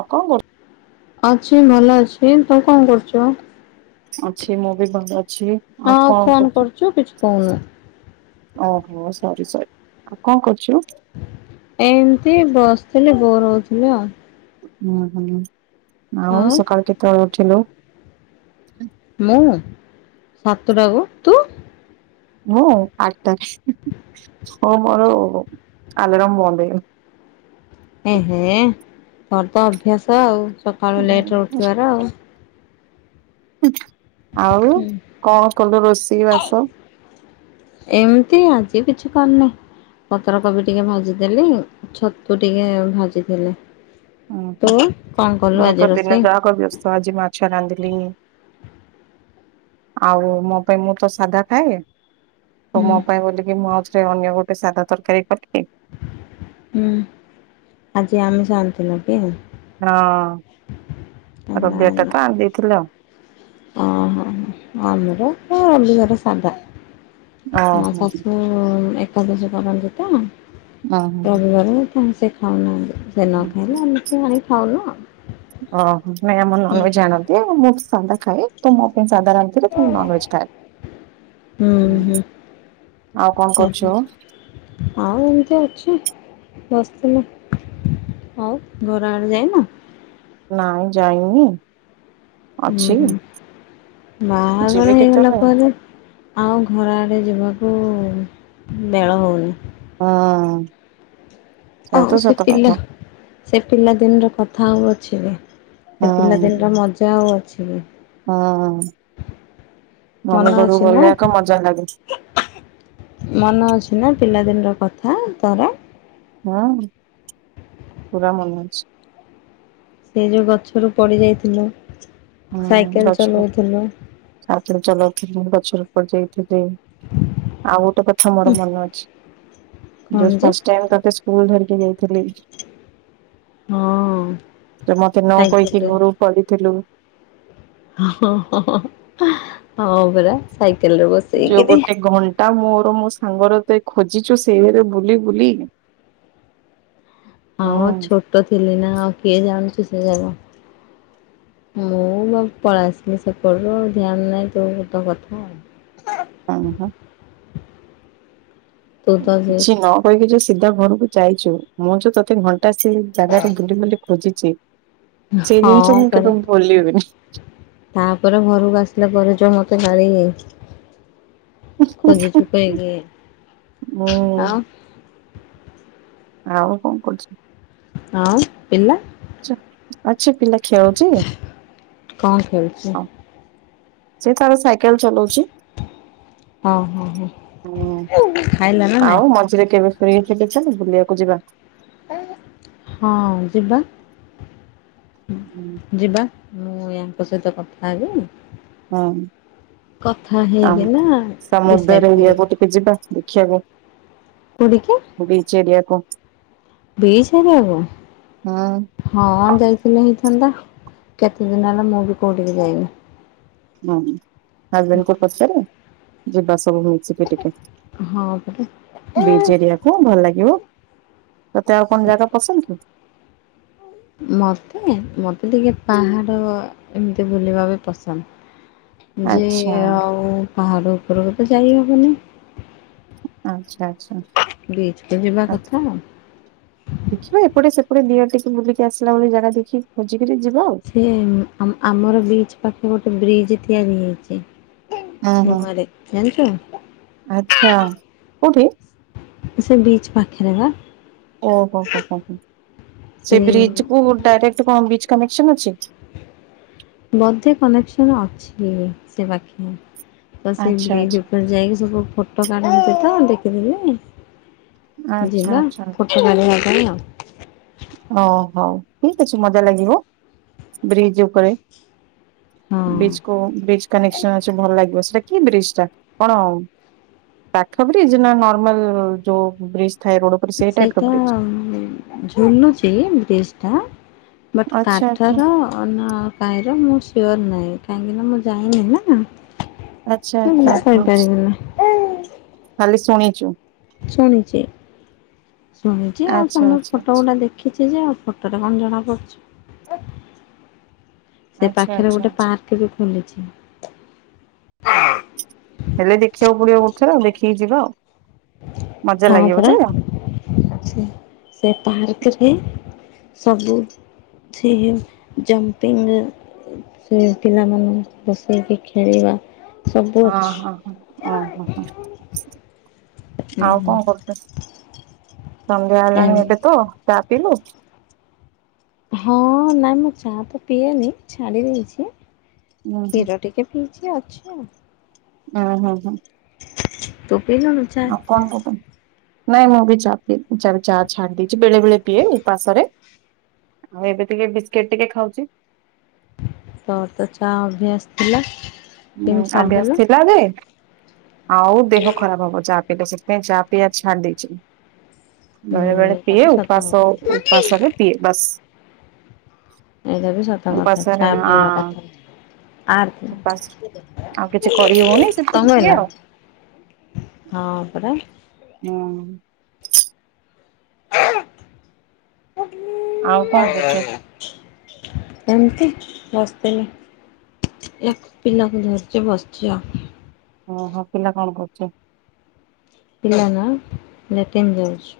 ଅ କଣ କରୁ ଅଛି ଭଲ ଅଛି, ତୁ କଣ କରୁଚୁ? ଅଛି ମୁଁ ବି ଭଲ ଅଛି। ଆଉ ହଁ କଣ ଫୋନ୍ କରୁଛୁ? କରୁଚୁ କିଛି କହୁନୁ। ଓହୋ ସରି ସରି, ଆଉ କଣ କରୁଛୁ? ଏମିତି ବସିଥିଲି ବୋର୍ ହଉଥିଲି ଆଉ। ହୁଁ, ହୁଁ, ଆଉ ସକାଳୁ କେତେବେଳେ ଉଠିଲୁ? ମୁଁ ସାତଟାକୁ, ତୁ? ମୁଁ ଆଟ୍ଟା, ହଉ ମୋର ଆଲାରାମ ବନ୍ଦ ହେଇଗଲା। ଏହେଁ, ତୋର ତ ଅଭ୍ୟାସ ଆଉ ସକାଳୁ ଲେଟ୍ ରେ ହେଇଗଲା ଉଠିବାର ଆଉ। ଆଉ କଣ କଲୁ ରୋଷେଇ ବାସ? ଏମିତି ଆଜି କିଛି କରିନେଇ। ପତ୍ର କୋବି ଟିକେ ଭାଜି ଦେଲି, ଛତୁ ଟିକେ ଭାଜିଦେଲି। ହୁଁ ହୁଁ ତୁ କଣ କଲୁ ମୁଁ ଆଜି ଦିନ ରୋଷେଇ? ଯାକ ବ୍ୟସ୍ତ ତ ଆଜି ମାଛ ରାନ୍ଧିଲି। ଆଉ ମୋ ପାଇଁ ମୁଁ ତ ସାଧା ଖାଏ। ତ ହୁଁ ମୋ ପାଇଁ ବୋଲିକି ମୁଁ ଆଉଥରେ ଅନ୍ୟ ଗୋଟେ ସାଧା ତରକାରୀ କରିଥିଲେ। ହୁଁ ଆଜି ଆମିଷ ଆଣିଥିଲ କି? ହଁ ହେଲା ରବିବାର ଟା ହେଲା ତ ଆଣି ଦେଇଥିଲ। ଓହୋ ଆମର ତ ରବିବାରେ ସାଧା ମୋ ଓହୋ ଶାଶୁ ହୁଁ ଏକାଦଶୀ କରନ୍ତି ତ ଓହୋ ରବିବାରେ ତେଣୁ ସେ ଖାଉନାହାନ୍ତି। ସେ ନ ଖାଇଲେ ଆମେ କେହି ଆଣିକି ଖାଉନେହୁଁ। ହଁ ନାଇଁ ଆମ ନନଭେଜ ଆଣନ୍ତି ଆଉ ମୁଁ ବି ସାଧା ଖାଏ। ତ ମୋ ପାଇଁ ସାଧା ରାନ୍ଧିଥିଲି ତ ମୁଁ ନନଭେଜ୍ ଖାଏନି। ହୁଁ ଆଉ କଣ ହେଲା କରୁଚ? ଆଉ ଏମିତି ଅଛି ବସିଥିଲି। ଆଉ ଘର ଆଡେ ଯାଇନ? ନାଇଁ ଯାଇନି ଅଛି। ହୁଁ ଯିବି ବାହାଘର ହେଇଗଲା କେତେବେଳେ ପରେ ଆଉ ଘର ଆଡ଼େ ଯିବାକୁ ବେଳ ହୋଉନେହିଁ। ହଁ। ଆଉ ସେ ପିଲା। ସେ ପିଲା ଦିନର କଥା ଆଉ ଅଛି କି ସେ ହୁଁ। ପିଲାଦିନର ମଜା ଆଉ ଅଛି କି। ହୁଁ ମମି ଘରୁକୁ ଗଲେ ଏକ ମଜା ଲାଗୁଛି। ମନ ଅଛି ନା ପିଲାଦିନର କଥା ତୋର? ହଁ ପୁରା ମନେ ଅଛି। ସେ ଯୋଉ ଗଛରୁ ପଡି ଯାଇଥିଲୁ। ହୁଁ ସାଇକେଲ ଗଛରୁ ଚଲଉଥିଲୁ ସଵୁଦିନେ ଚଲୋଉଥିଲି ଗଛରୁ ପଢି ଯାଇି ଥିଲେ। ଆଉ ଗୋଟେ କଥା ମୋର ମନେ ଅଛି ଯୋଉ କଣ ଯେ? ଫାଷ୍ଟେ ଟାଇମ୍ ତତେ ସ୍କୁଲ ଧରିକି ଯାଇଥିଲି ହଁ ଯୋଉ ମତେ ନ କହିକି ସାଇକେଲରେ ଘରୁ ପଡିଥିଲୁ। ହଁ ହଁ ହଁ ପରା ସାଇକେଲେରେ ବସେଇକିରି। ଆଉ ମୋର ମୋ ସାଙ୍ଗରେ ତତେ ଖୋଜିଛୁ ସେଇଥିରେ ବୁଲି ବୁଲି। ହଁ ହୁଁ ଛୋଟ ଥିଲି ନା ଆଉ କିଏ ଜାଣୁଚି ସେଯାଗା। ମୁଁ ମୋର ପଳେଇଆସିଲି ସେପଟରୁ ଧ୍ୟାନ ନାହିଁ ତୋର ତୋ କଥା। [inaudible] ତୁ ତ ସେ କିଛି ନ କହିକି ଯୋଉ ସିଧା ଘରକୁ ଯାଇଚୁ ମୁଁ ଯୋଉ ତୋତେ ଘଣ୍ଟା ସେ ଜାଗାରେ ବୁଲି ବୁଲି ଖୋଜିଚି ସେ ହଁ ଜିନିଷ ମୁଁ ପରା କେବେ ଭୁଲିବିନି। ତାପରେ ଘରକୁ ଆସିଲା ପରେ ଯୋଉ ମତେ ଗାଳି। ଖଜିଛୁ କିଏ କିଏ ମୁଁ ଆଉ‌। ଆଉ କଣ କରୁଚୁ? ଆଉ ପିଲା? ଅଛି ପିଲା ଖେଳୁଚି କଣ ଖେଳୁଛୁ? ହଁ। ସେ ତାର ସାଇକେଲେ ଚଲୋଉଚି। ହଁ ହଁ ହୁଁ ହଁ ଖାଇଲ ନା ନାଇଁ? ଆଉ ମଝିରେ କେବେ ଫ୍ରି କେବେ ଅଛ ବୁଲିବାକୁ ଯିବା। ହଁ ଯିବା ହୁଁ ଯିବା। ମୁଁ ୟାଙ୍କ ସହିତ କଥା ହେବି। ହଁ। କଥା ଆ ହେଇକିନା ଡିସାଇଡ୍ ସମୁଦ୍ର କରିବି। ଏରିଆକୁ ଟିକେ ଯିବା ଦେଖିବାକୁ। [unintelligible] [unintelligible] ବିଚ୍ ଏରିଆ କୁ? ହୁଁ ହଁ, ଯାଇଥିଲେ ହେଇଥାନ୍ତା। କେତେ ଦିନ ହେଲା ମୁଁ ବି କୋଉଠିକି ଯାଇନି। ହଁ ହଜବେଣ୍ଡ କୁ ପଚାରେ ଯିବା ସବୁ [unintelligible] ଟିକେ ହଁ ପରା। ବିଚ୍ ଏରିଆକୁ ଭଲ ଲାଗିବ। ତତେ ଆଉ କଣ ଜାଗା ପସନ୍ଦ କି? ମୋତେ ମୋତେ ଟିକେ ପାହାଡ଼ ଏମିତି ବୁଲିବା ବି ପସନ୍ଦ। ଯେ ଆଚ୍ଛା ଆଉ ପାହାଡ ଉପରକୁ ତ ଯାଇ ହବନି। ଆଚ୍ଛା ଆଚ୍ଛା। ବିଚ୍ କୁ ଯିବା ଆ କଥା। ଦେଖିବା ଏପଟେ ସେପଟେ ଦି ଆଡେ ଟିକେ ବୁଲିକି ଆସିଲା ବେଳକୁ ଜାଗା ଦେଖିକି ଖୋଜିକରି ଯିବା ଆଉ। ହେ ଆମର ବିଚ୍ ପାଖେ ଗୋଟେ ବ୍ରିଜ୍ ତିଆରି ହେଇଛି। ହୁଁ ହୁଁ ନୂଆ ଟେ ଜଣିଛୁ? ଆଚ୍ଛା କୋଉଠି? ସେ ବିଚ୍ ପାଖରେ ବା। ଓହୋଃ ହୋଃ ସେ ବ୍ରିଜ କୁ ଡାଇରେକ୍ଟ କଣ ବିଚ୍ କନେକ୍ସନ ଅଛି? ବୋଧେ କନେକ୍ସନ ଅଛି ସେ ପାଖିଆ। ତ ସେଇ ଆଚ୍ଛା ବ୍ରିଜ ଆଚ୍ଛା ଉପରେ ଯାଇକି ସବୁ ଫଟୋ କାଢନ୍ତି ତ ଦେଖିଥିଲି। ଆଚ୍ଛା ଯିିବା ଆଚ୍ଛା। ଫୋଟ କାଢ଼ିବା ପାଇଁ ଆଉ। ଓଃ ହଉ ଠିକ ଅଛି ମଜା ଲାଗିବ ବ୍ରିଜ ଉପରେ। ବଚ୍ ହଁ କୁ ବ୍ରିଜ କନେକ୍ସନ ଅଛି ଭଲ ଲାଗିବ। ସେଟା କି ବ୍ରିଜ ଟା କଣ ଆ କାଠ ବ୍ରିଜ ନା ନର୍ମଲ ଯୋଉ ବ୍ରିଜ ଥାଏ ରୋଡ ଉପରେ ସେଇ ଟାଇପ ର ସେଇଟା ବ୍ରିଜ? ଝୁଲୁଛି ବ୍ରିଜ ଟା। ବଟ୍ ଆଚ୍ଛା ଆଚ୍ଛା କାଠର ଅନ୍ୟ କାହିଁର ମୁଁ ସିଓର ନାହିଁ କାହିଁକିନା ମୁଁ ଯାଇନି ନା। ଆଚ୍ଛା ତ ମୂ ଆଚ୍ଛା ଆଛା କହିପାରିବିନି। ଖାଲି ଶୁଣିଛୁ? ଶୁଣିଛି। ଶୁଣିଛି ଆଉ ଆଚ୍ଛା [unintelligible] ଆଚ୍ଛା ଫୋଟ ଆଛା। ଗୁଡା ଦେଖି ଚି ଯେ ଆଉ ଫୋଟ ରେ କଣ ଜଣା ପଡୁଛି। ସେ ଆଚ୍ଛା ପାଖରେ ଆଚ୍ଛା ଗୋଟେ ଆଚ୍ଛା ପାର୍କ ବି ଖୋଲିଛି। ହେଲେ ଦେଖିବାକୁ ପଡିବ ବୋଧେ ଆଉ। ଦେଖିକି ଯିବା ଆଉ। ମଜା ହଁ ଲାଗିବ ପରା। ଯେ। ହଁ ସେ ପାର୍କରେ ସବୁ ସେ ଯୋଉ ଜମ୍ପିଂ ସେ ପିଲାମାନଙ୍କୁ ବସେଇକି ଖେଳେଇବା ହଁ ହଁ ହଁ, ଓହୋଃ ହଁ। ହୁଁ ଆଉ ହୁଁ। କଣ କରୁଛୁ? ସନ୍ଧ୍ୟା ଏମ ହେଲାଣି ଏବେ ତ ଚା ପିଇଲୁ? ହଁ, ନାଇଁ ମୁଁ ଚା ତ ପିଏନି ଛାଡ଼ି ଦେଇଛି। ହୁଁ କ୍ଷୀର ଟିକେ ପିଇଛି ଅଛି ଆଉ। ଓଃ, ହୁଁ ହୁଁ। ତୁ ପିିଇଲୁଣୁ? ଆଉ କଣ। [unintelligible] ନାଇଁ ମୁଁ ବି ଚା ପିଏନି, ଚା ଛାଡି ଦେଇଛି। ବେଳେ ବେଳେ ପିଏ ଏଇ ଉପାସ ରେ। ଆଉ ଏବେ ଟିକେ ବିସ୍କିଟ ଟିକେ ଖାଉଛି। ତୋର ତ ଚା ଅଭ୍ୟାସ ଥିଲା। ହଁ କେମିତି ଅଭ୍ୟାସ ଛାଡ଼ିଦେଲୁ? ଥିଲା ଯେ ଆଉ ଦେହ ଖରାପ ହବ ଚା ଏଇଟା ସେଥିପାଇଁ ଚା ପିଆ ଛାଡି ଦେଇଛି। ହୁଁ ବେଳେ ବେଳେ ଏଇଟା ପିଏ ବି ସତ ଉପାସ କଥା ଉପାସରେ ପିଏ ବାସ। ଏଇଟା ବି ସତ କଥା ଚା ପିଇବା ହଁ କଥା ଉପାସ ଆର୍ ଆଉ କିଛି କରିହୋଉନି ସେଥିୁ କିଏ ନା ଆଉ। ହଁ ପରା। ହଁ। ଆଉ କଣ କରୁଛ [unintelligible] ଏମିତି ବସିନି। ଏକ ପିଲାକୁ ଧରିଛି ବସିଛି ଆଉ। ଓହୋ ପିଲା କଣ କରୁଚି? ପିଲା ନା ଲାଟିନ୍ ଯାଇଛି।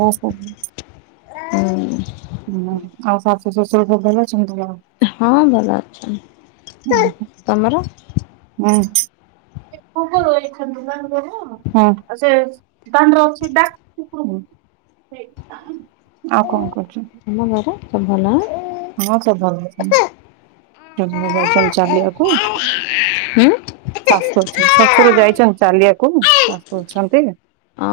ଓହୋ। ହୁଁ। ହୁଁ ଆଉ ଶାଶୁ ଶ୍ୱଶୁର ସବୁ ଭଲ ଅଛନ୍ତି ହଁ ଭଲ ଅଛନ୍ତି। ତମର ହୁ। ଯାଇଛନ୍ତି ନା ସବୁ ଆଉ ସେ ତାଙ୍କର ଅଛି ଡାକି ଆଉ କଣ କରୁଛି? ତମ ଘରେ ସବୁ ଭଲ ଆଁ ହଁ ସବୁ ଭଲ ଅଛନ୍ତି ସେ ଯାଉଛନ୍ତି ଚାଲିବାକୁ। ସାଶୁ ଅଛନ୍ତି ଶ୍ୱଶୁର ଯାଇଛନ୍ତି ଚାଲିଆକୁ ସାଶୁ ଅଛନ୍ତି। ଓ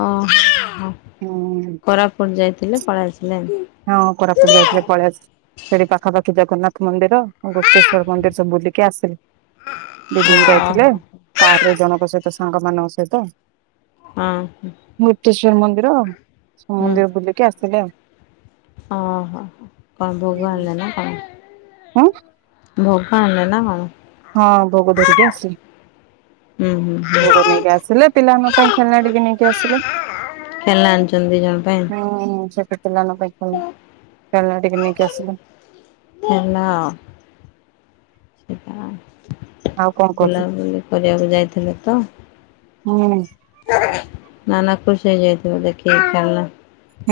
ହୋ ହୁଁ କୋରାପୁଟ ଯାଇଥିଲେ ପଳେଆସିଲେଣି। ହଁ କୋରାପୁଟ ଯାଇଥିଲେ ପଳେଇଆସିଲୁଣି। ସେଠି ପାଖାପାଖି ଜଗନ୍ନାଥ ମନ୍ଦିର ଗୁପ୍ତେଶ୍ୱର ମନ୍ଦିର ସବୁ ବୁଲିକି ଆସିଲେ। ଦିଇ ଦିନି ଯାଇଥିଲେ ଓହୋ କାର ରେ ଜଣଙ୍କ ସହିତ ସାଙ୍ଗ ମାନଙ୍କ ସହିତ। ହଁ। ମୁକ୍ତେଶ୍ଵର ମନ୍ଦିର ସବୁ ହୁଁ ମନ୍ଦିର ବୁଲିକି ଆସିଲେ ଆଉ। ଓହୋ ହୋ କଣ ଭୋଗ ଆଣିଲେ ନା କଣ? ହୁଁ। ଭୋଗଆଣିଲେ ନା କଣ? ହଁ ଭୋଗ ଧରିକି ଆସିଲି। ଉଁ ହୁଁ ହୁଁ। ଭୋଗ ନେଇକି ଆସିଲେ ପିଲାଙ୍କ ପାଇଁ ଖେଳନା ଟିକେ ନେଇକି ଆସିଲେ। ଖେଳ ନା ଆଣିଛନ୍ତି ଦିଇ ଜଣଙ୍କ ପାଇଁ। ହୁଁ ଛୋଟ ପିଲାମାନଙ୍କ ପାଇଁ କ ଖେଳନା ଟିକେ ନେଇକି ଆସିଲେ। ଖେଳେନା ସେଇଟା ଆଉ। ଆଉ କଣ କରୁଛୁ। ବୁଲାବୁଲି କରିବାକୁ ଯାଇଥିଲେ ତ। ହୁଁ। ନା ନା ଖୁସି ହେଇଯାଇଥିବ ଦେଖି କି ଖେଳନା।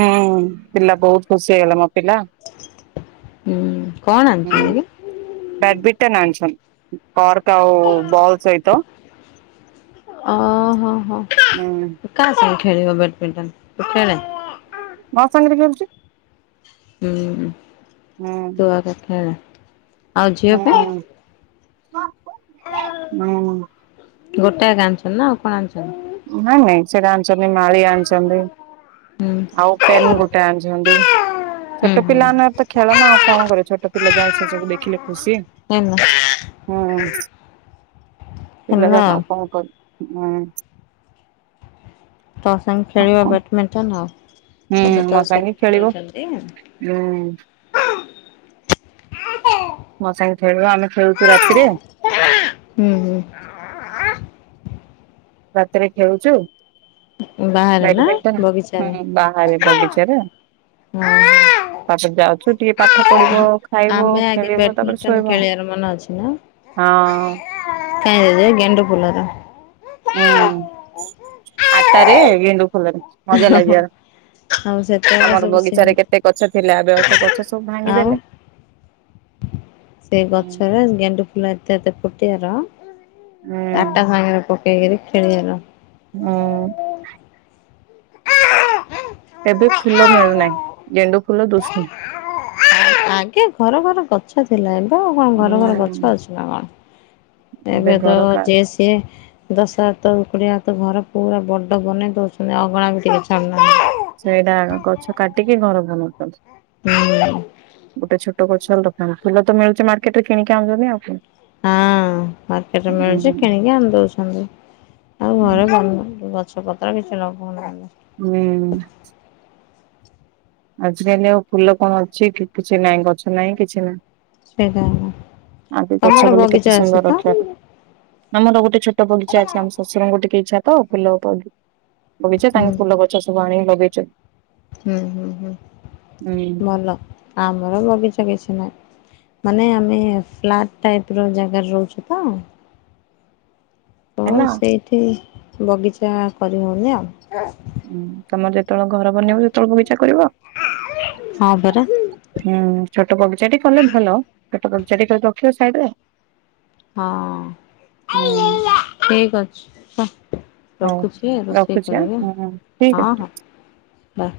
ହୁଁ ପିଲା ବୋହୁତ ଖୁସି ହେଇଗଲା ମୋ ପିଲା। ହୁଁ କଣ ଆଣିଚନ୍ତି କି? ବ୍ୟାଗମିଟେନ୍ ଅଣିଛନ୍ ପ୍ରରକ୍ ଆଉ ବଲ ସାହିତ ଓହୋ ହୋ ହୁଁ କା ସାଙ୍ଗେ ଖେଳିବ ବେଡମିଣ୍ଟନ ତୁ ଖେଳେ ମୋ ସାଙ୍ଗରେ ଖଳୁଛି। ହୁଁ ହୁଁ ତୁଆଗେ ଖେଳ। ହୁଁ ହୁଁ। ଗୋଟାଏ ଏକା ଆଣିଛନ୍ ନା ଆଉ କଣ ଆଣିଛନ୍? ନାଇଁ ନାଇଁ ସେରା ଆଣଚନ୍ତି ମାଳି ଆଣଚନ୍ତି ଆଉ ଫେନ୍ ଗୋଟେ ଆଣିଛନ୍ତି। ଛୋଟ ପିଲା ମାନେ ତ ଖେଳନା ଆଉ କଣ କରିବେ ଛୋଟ ପିଲା ଯାଏ ସେ ସବୁ ଦେଖିଲେ ଖୁସି। ହେନା ହୁଁ ପିଲା ହେଲା ଯାହାର ଆଉ କଣ କର ମାଁ ତ ସାଙ୍ଗେ ଆଉ ଖେଳିବ କଣ ବ୍ୟାଡ଼ମିଣ୍ଟନ ହୁଁ ଆଉ ଏବେ ତ ମୋ ସାଙ୍ଗେ ସବୁ ଖେଳିବ ଖେଳୁଚନ୍ତି। [unintelligible] ହୁଁ ମୋ ସାଙ୍ଗେ ଖେଳିବ ଆମେ ଖେଳୁଚୁ ରାତିରେ? ହୁଁ ହୁଁ। ରାତିରେ ଖେଳୁଚୁ ବାହାରେ ନା ବ୍ୟାଡ଼ମିଣ୍ଟନ ବଗିଚାରେ। ହଁ ବାହାରେ ବଗିଚାରେ। ତାପରେ ଯାଉଚୁ ଟିକେ ପାଠ ପଢ଼ିବ ଆମେ ଆଗେ ବ୍ୟାଡମିଣ୍ଟନ ଖେଳିବାର ମନେ ଅଛି ନା? ହଁ। ଖେଳେ ଯେ ଗେଣ୍ଡୁ ଫୁଲରେ। ହୁଁ ଆଟାରେ ଗେଣ୍ଡୁ ଫୁଲରେ ମଜା ଲାଗିବାର। ଆଉ ସେତେବେଳେ ଆମର ସବୁ ବଗିଚାରେ ସେମିତି କେତେ ଗଛ ଥିଲା ଏବେ ସେ ଗଛ ସବୁ ଭାଙ୍ଗିଦେଲେ। ସେଇ ହୁଁ ଗଛରେ ଗେଣ୍ଡୁ ଫୁଲ ଏତେ ଏତେ ଫୁଟିବାର ତାଟା ସାଙ୍ଗରେ ପକେଇକିରି ଖେଳିବାର। ମୁଁ ଏବେ ଫୁଲ ମିଳୁନାଇଁ ଗେଣ୍ଡୁ ଫୁଲ ଦୁଶୁନି। ଆଗେ ଘର ଘର ଗଛ ଥିଲା ଏବେ ଆଉ କଣ ଘର ଘର ଗଛ ହୁଁ ଅଛି ନା କଣ? ଏବେ ତ ଘର କା ଯିଏ ସିଏ ଦଶ ହାତ କୋଡିଏ ହାତ ଘର ପୁରା ବଡ଼ ବନେଇ ଦଉଚନ୍ତି ଆଉ ଅଗଣା ବି ଟିକେ ଛାଡୁନାହାନ୍ତି। ସେଇଟା ଗଛ କାଟିକି ଘର ହୁଁ ବନଉଚନ୍ତି ଗୋଟେ ଛୋଟ ଗଛ ଲ ହଁ ଫୁଲ ତ ମିଳୁଚି ମିଳୁଚି ମାର୍କେଟ ରେ କିଣିକି ଆଣୁଚନ୍ତି ଆଉ କଣ? ହଁ ମାର୍କେଟରେ ମିଳୁଚି ହୁଁ କିଣିକି ଆଣି ଦଉଚନ୍ତି ଆଉ ଘରେ ବନ ଯୋଉ ଗ ଛ ପତ୍ର କିଛି ଲଗଉନାହାନ୍ତି। ମିଣି ଆଜିକାଲି ଆଉ ଫୁଲ କଣ ଅଛି କି କିଛି ନାଇଁ ଗଛ ନାଇଁ କିଛି ନାଇଁ। ସେଇଟା ହେଲା ଆଗେ ତମର ଗଛ ବୋଲି ବଗିଚା କେତେ ଅଛି ସୁନ୍ଦର ତ? ରଖିବାର। ଆମର ଗୋଟେ ଛୋଟ ବଗିଚା ଅଛି ଆମ ଶଶୁରଙ୍କୁ ଟିକେ ଇଚ୍ଛା ତ ଫୁଲ ବଗି ବଗିଚା ହୁଁ ତାଙ୍କ ଫୁଲ ଗଛ ସବୁ ଆଣିକି ଲଗେଇଚନ୍। ହୁଁ ହୁଁ ହୁଁ। ହୁଁ। ଭଲ ଆମର ବଗିଚା ବେଶି ନାଇଁ। ମାନେ ଆମେ ଫ୍ଲାଟ୍ ଟାଇପ୍ ର ଜାଗାର ରହୁଚୁ ତ ତ ହେଲା ସେଇଠି ବଗିଚା କରିହଉନି ଆଉ। ହୁଁ ତମର ଯେତବଳ ଘର ବନେଇବ ସେତେବେଳକୁ ବଗିଚା କରିବ। ହଁ ପରା ହୁଁ ଛୋଟ ବଗିଚା ଟି କଲେ ଭଲ ଛୋଟ ବଗିଚା ଟିଏ କରି ରଖିବ ସାଇଡ଼ରେ। ହଁ ଠିକ୍ ଅଛି ହଁ। ହଉ ରଖୁଛି ରୋଷେଇ ରଖୁଛି ଆଁ କରିବି ହୁଁ, ଠିକ ଆଉ। ଅଛି। ହଁ ହଁ ବାଏ।